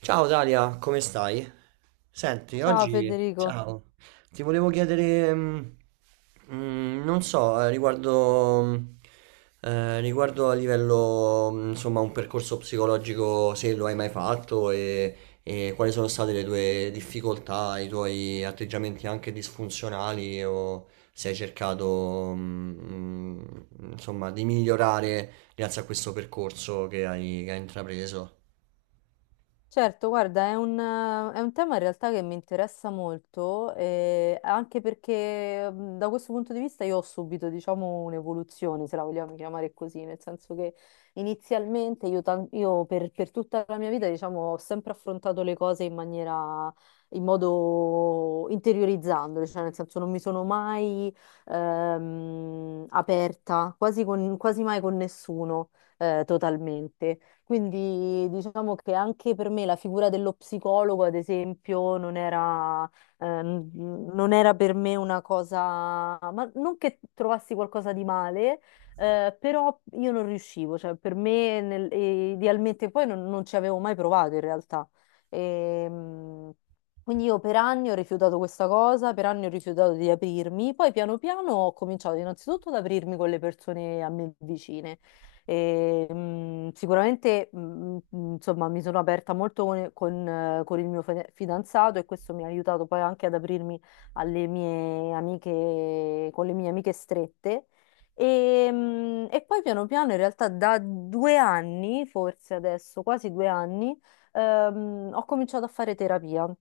Ciao Dalia, come stai? Senti, Ciao oggi, Federico. ciao, ti volevo chiedere, non so, riguardo, riguardo a livello, insomma, un percorso psicologico, se lo hai mai fatto e quali sono state le tue difficoltà, i tuoi atteggiamenti anche disfunzionali o se hai cercato, insomma, di migliorare grazie a questo percorso che hai intrapreso. Certo, guarda, è un tema in realtà che mi interessa molto, anche perché da questo punto di vista io ho subito, diciamo, un'evoluzione, se la vogliamo chiamare così, nel senso che inizialmente io per tutta la mia vita, diciamo, ho sempre affrontato le cose in maniera, in modo interiorizzandole, cioè nel senso non mi sono mai aperta, quasi, quasi mai con nessuno totalmente. Quindi diciamo che anche per me la figura dello psicologo, ad esempio, non era per me una cosa, ma non che trovassi qualcosa di male, però io non riuscivo, cioè per me idealmente poi non, non ci avevo mai provato in realtà. Ehm, quindi io per anni ho rifiutato questa cosa, per anni ho rifiutato di aprirmi, poi piano piano ho cominciato innanzitutto ad aprirmi con le persone a me vicine. Sicuramente, insomma, mi sono aperta molto con il mio fidanzato e questo mi ha aiutato poi anche ad aprirmi alle mie amiche, con le mie amiche strette. E poi piano piano, in realtà, da due anni, forse adesso, quasi due anni, ho cominciato a fare terapia.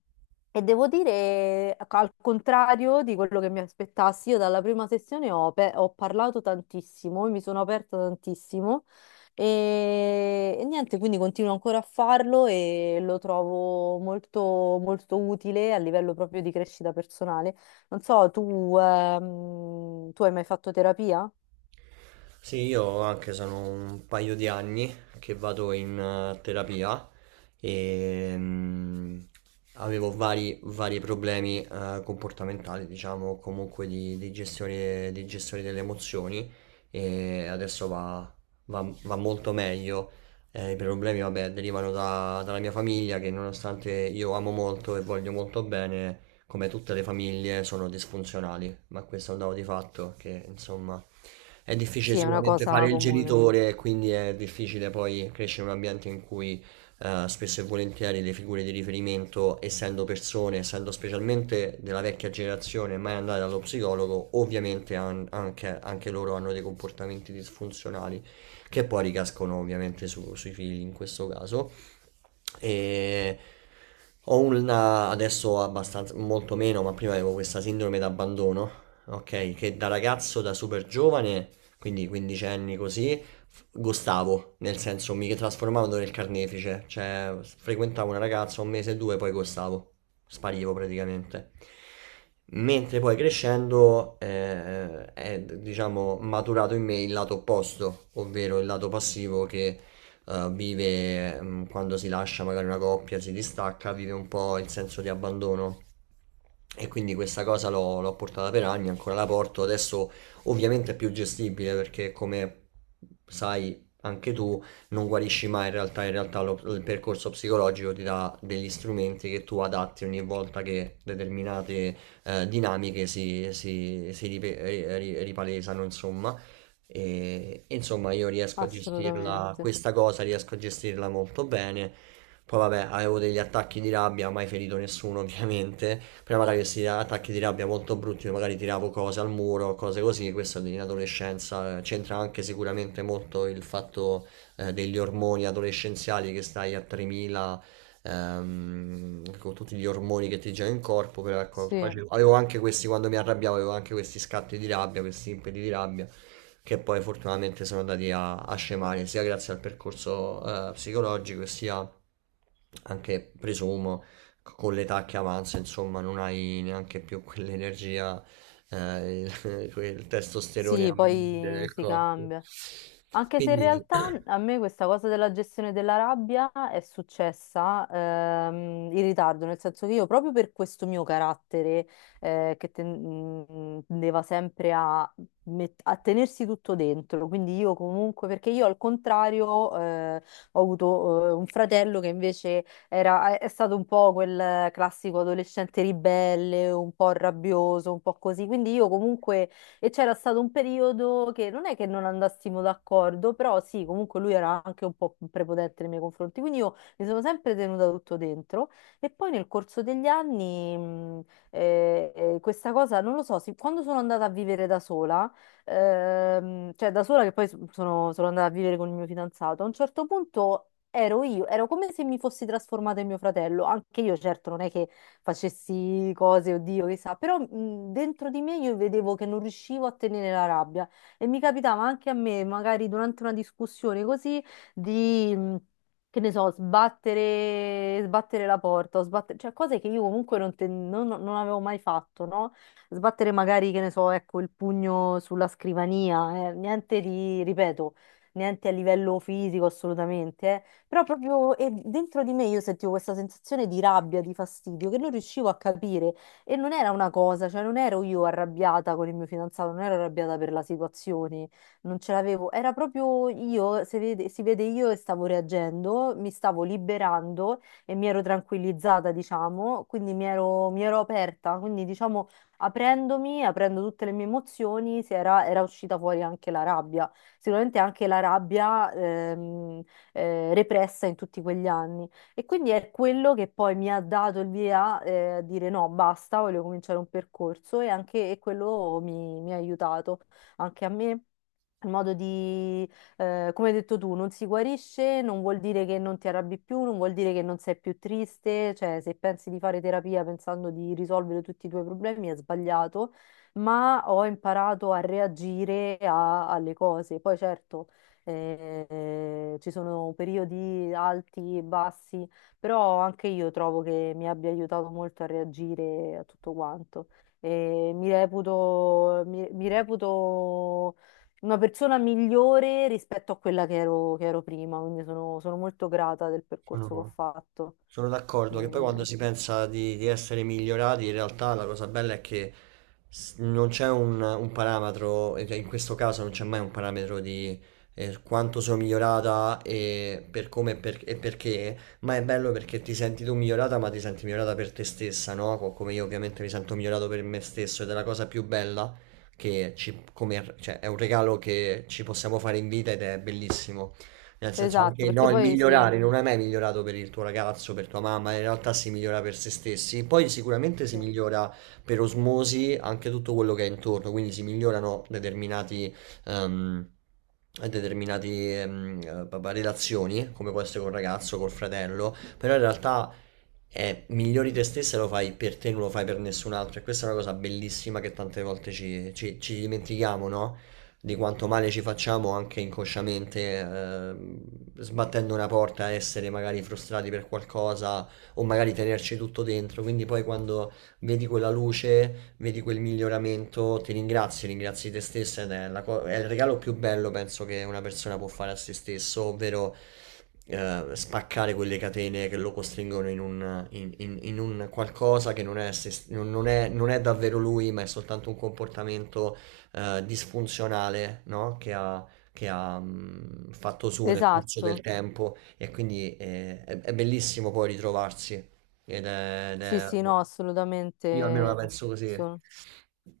E devo dire, ecco, al contrario di quello che mi aspettassi, io dalla prima sessione ho parlato tantissimo, mi sono aperta tantissimo e niente, quindi continuo ancora a farlo e lo trovo molto, molto utile a livello proprio di crescita personale. Non so, tu hai mai fatto terapia? Sì, io anche sono un paio di anni che vado in terapia e avevo vari problemi comportamentali, diciamo, comunque di gestione delle emozioni e adesso va molto meglio. I problemi, vabbè, derivano dalla mia famiglia che, nonostante io amo molto e voglio molto bene, come tutte le famiglie, sono disfunzionali, ma questo è un dato di fatto che, insomma, è difficile Sì, è una sicuramente fare cosa il comune, genitore, quindi è difficile poi crescere in un ambiente in cui spesso e volentieri le figure di riferimento, essendo persone, essendo specialmente della vecchia generazione, mai andate dallo psicologo, ovviamente anche, anche loro hanno dei comportamenti disfunzionali che poi ricascono ovviamente sui figli in questo caso. E ho una adesso abbastanza, molto meno, ma prima avevo questa sindrome d'abbandono, ok? Che da ragazzo, da super giovane, quindi 15 anni così, gostavo, nel senso mi trasformavo nel carnefice, cioè frequentavo una ragazza un mese e due, poi gostavo, sparivo praticamente. Mentre poi crescendo è, diciamo, maturato in me il lato opposto, ovvero il lato passivo che vive quando si lascia magari una coppia, si distacca, vive un po' il senso di abbandono. E quindi questa cosa l'ho portata per anni, ancora la porto. Adesso ovviamente è più gestibile perché, come sai anche tu, non guarisci mai in realtà. In realtà il percorso psicologico ti dà degli strumenti che tu adatti ogni volta che determinate dinamiche si ripalesano, insomma. E insomma, io riesco a gestirla, assolutamente. questa cosa riesco a gestirla molto bene. Poi vabbè, avevo degli attacchi di rabbia, mai ferito nessuno ovviamente. Prima avevo questi attacchi di rabbia molto brutti, dove magari tiravo cose al muro, cose così. Questo in adolescenza, c'entra anche sicuramente molto il fatto degli ormoni adolescenziali, che stai a 3000, con tutti gli ormoni che ti girano in corpo, però ecco, Sì. Avevo anche questi quando mi arrabbiavo, avevo anche questi scatti di rabbia, questi impeti di rabbia che poi fortunatamente sono andati a, a scemare sia grazie al percorso psicologico sia anche, presumo, con l'età che avanza, insomma. Non hai neanche più quell'energia, quel testosterone Sì, a mille poi del si corpo. cambia. Anche se in Quindi realtà a me questa cosa della gestione della rabbia è successa in ritardo, nel senso che io proprio per questo mio carattere tendeva sempre a, a tenersi tutto dentro, quindi io comunque, perché io al contrario ho avuto un fratello che invece è stato un po' quel classico adolescente ribelle, un po' rabbioso, un po' così, quindi io comunque e c'era stato un periodo che non è che non andassimo d'accordo, però sì, comunque lui era anche un po' prepotente nei miei confronti, quindi io mi sono sempre tenuta tutto dentro. E poi nel corso degli anni, questa cosa, non lo so, sì, quando sono andata a vivere da sola, cioè da sola che poi sono andata a vivere con il mio fidanzato, a un certo punto. Ero io, ero come se mi fossi trasformata in mio fratello, anche io certo non è che facessi cose, oddio, chissà, però dentro di me io vedevo che non riuscivo a tenere la rabbia e mi capitava anche a me, magari durante una discussione così, di... mh, che ne so, sbattere, sbattere la porta, o sbattere, cioè cose che io comunque non, te- non- non avevo mai fatto, no? Sbattere magari, che ne so, ecco, il pugno sulla scrivania, niente di, ripeto, niente a livello fisico assolutamente, eh. Però proprio e dentro di me io sentivo questa sensazione di rabbia, di fastidio, che non riuscivo a capire. E non era una cosa, cioè non ero io arrabbiata con il mio fidanzato, non ero arrabbiata per la situazione, non ce l'avevo. Era proprio io, si vede io che stavo reagendo, mi stavo liberando e mi ero tranquillizzata, diciamo, quindi mi ero aperta, quindi diciamo aprendomi, aprendo tutte le mie emozioni, era uscita fuori anche la rabbia. Sicuramente anche la rabbia, repressa in tutti quegli anni. E quindi è quello che poi mi ha dato il via, a dire no, basta, voglio cominciare un percorso e anche e quello mi ha aiutato anche a me. Il modo di, come hai detto tu, non si guarisce, non vuol dire che non ti arrabbi più, non vuol dire che non sei più triste, cioè se pensi di fare terapia pensando di risolvere tutti i tuoi problemi è sbagliato, ma ho imparato a reagire alle cose. Poi certo ci sono periodi alti e bassi, però anche io trovo che mi abbia aiutato molto a reagire a tutto quanto. E mi reputo, mi reputo una persona migliore rispetto a quella che ero prima, quindi sono, sono molto grata del percorso che ho sono fatto. sono d'accordo che poi Mm, quando eh, si pensa di essere migliorati, in realtà la cosa bella è che non c'è un parametro, e che in questo caso non c'è mai un parametro di quanto sono migliorata e per come perché, ma è bello perché ti senti tu migliorata, ma ti senti migliorata per te stessa, no? Come io ovviamente mi sento migliorato per me stesso, ed è la cosa più bella che cioè, è un regalo che ci possiamo fare in vita ed è bellissimo. Nel senso, Esatto, anche perché no, il poi sì, migliorare non è mai migliorato per il tuo ragazzo, per tua mamma, in realtà si migliora per se stessi. Poi sicuramente si sì. migliora per osmosi anche tutto quello che è intorno, quindi si migliorano determinati, ehm, determinati papà, relazioni, come può essere col ragazzo, col fratello, però in realtà è migliori te stessa, lo fai per te, non lo fai per nessun altro. E questa è una cosa bellissima che tante volte ci dimentichiamo, no? Di quanto male ci facciamo anche inconsciamente, sbattendo una porta, essere magari frustrati per qualcosa o magari tenerci tutto dentro. Quindi poi quando vedi quella luce, vedi quel miglioramento, ti ringrazi, ringrazi te stessa, ed è, è il regalo più bello, penso, che una persona può fare a se stesso, ovvero spaccare quelle catene che lo costringono in in un qualcosa che non è, non è, non è davvero lui, ma è soltanto un comportamento disfunzionale, no? Che ha, fatto su nel corso del Esatto, tempo, e quindi è bellissimo poi ritrovarsi. Ed è- ed sì, è- sì, no, Io almeno la assolutamente. penso così.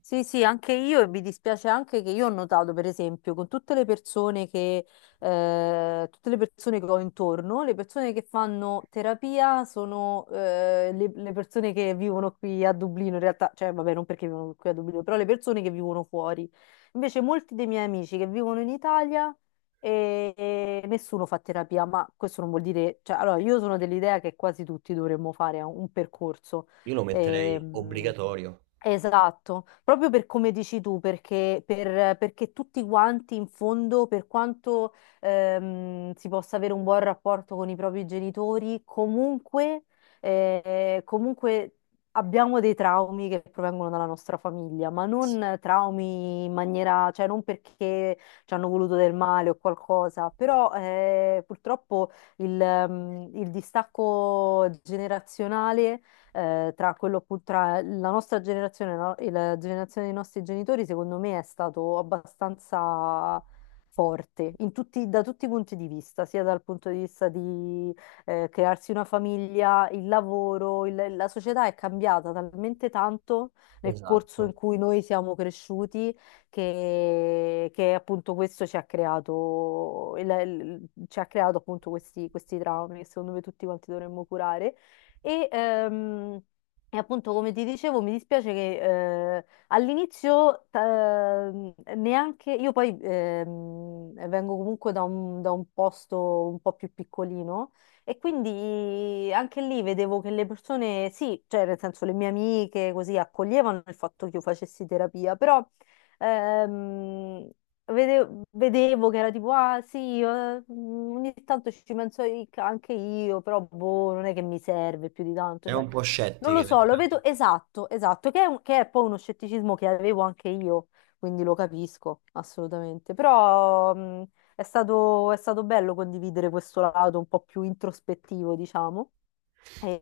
Sì, sì, anche io e mi dispiace anche che io ho notato, per esempio, con tutte tutte le persone che ho intorno, le persone che fanno terapia sono le persone che vivono qui a Dublino, in realtà, cioè vabbè, non perché vivono qui a Dublino, però le persone che vivono fuori. Invece molti dei miei amici che vivono in Italia e nessuno fa terapia, ma questo non vuol dire, cioè, allora io sono dell'idea che quasi tutti dovremmo fare un percorso. Io lo metterei Ehm, obbligatorio. Esatto, proprio per come dici tu, perché, perché tutti quanti in fondo, per quanto si possa avere un buon rapporto con i propri genitori, comunque abbiamo dei traumi che provengono dalla nostra famiglia, ma non traumi in maniera, cioè non perché ci hanno voluto del male o qualcosa, però purtroppo il il distacco generazionale tra quello appunto, tra la nostra generazione, no, e la generazione dei nostri genitori, secondo me è stato abbastanza forte in da tutti i punti di vista, sia dal punto di vista di crearsi una famiglia, il lavoro, la società è cambiata talmente tanto nel corso Esatto. in cui noi siamo cresciuti che appunto questo ci ha creato, ci ha creato appunto questi traumi che secondo me tutti quanti dovremmo curare. E, ehm, e appunto, come ti dicevo, mi dispiace che all'inizio neanche io poi vengo comunque da un posto un po' più piccolino e quindi anche lì vedevo che le persone, sì, cioè nel senso le mie amiche così accoglievano il fatto che io facessi terapia, però ehm, vedevo che era tipo, ah sì, mm, ogni tanto ci penso anche io, però boh, non è che mi serve più di tanto, È cioè, un po' non lo scettiche. so, Perché... lo vedo esatto, esatto, che è, che è poi uno scetticismo che avevo anche io, quindi lo capisco assolutamente, però mm, è stato bello condividere questo lato un po' più introspettivo, diciamo,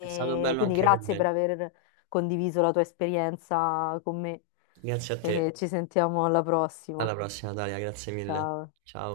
È stato bello quindi anche per grazie per me. aver condiviso la tua esperienza con me Grazie a te. e ci sentiamo alla Alla prossima. prossima, Dalia. Grazie mille. Ciao. Ciao.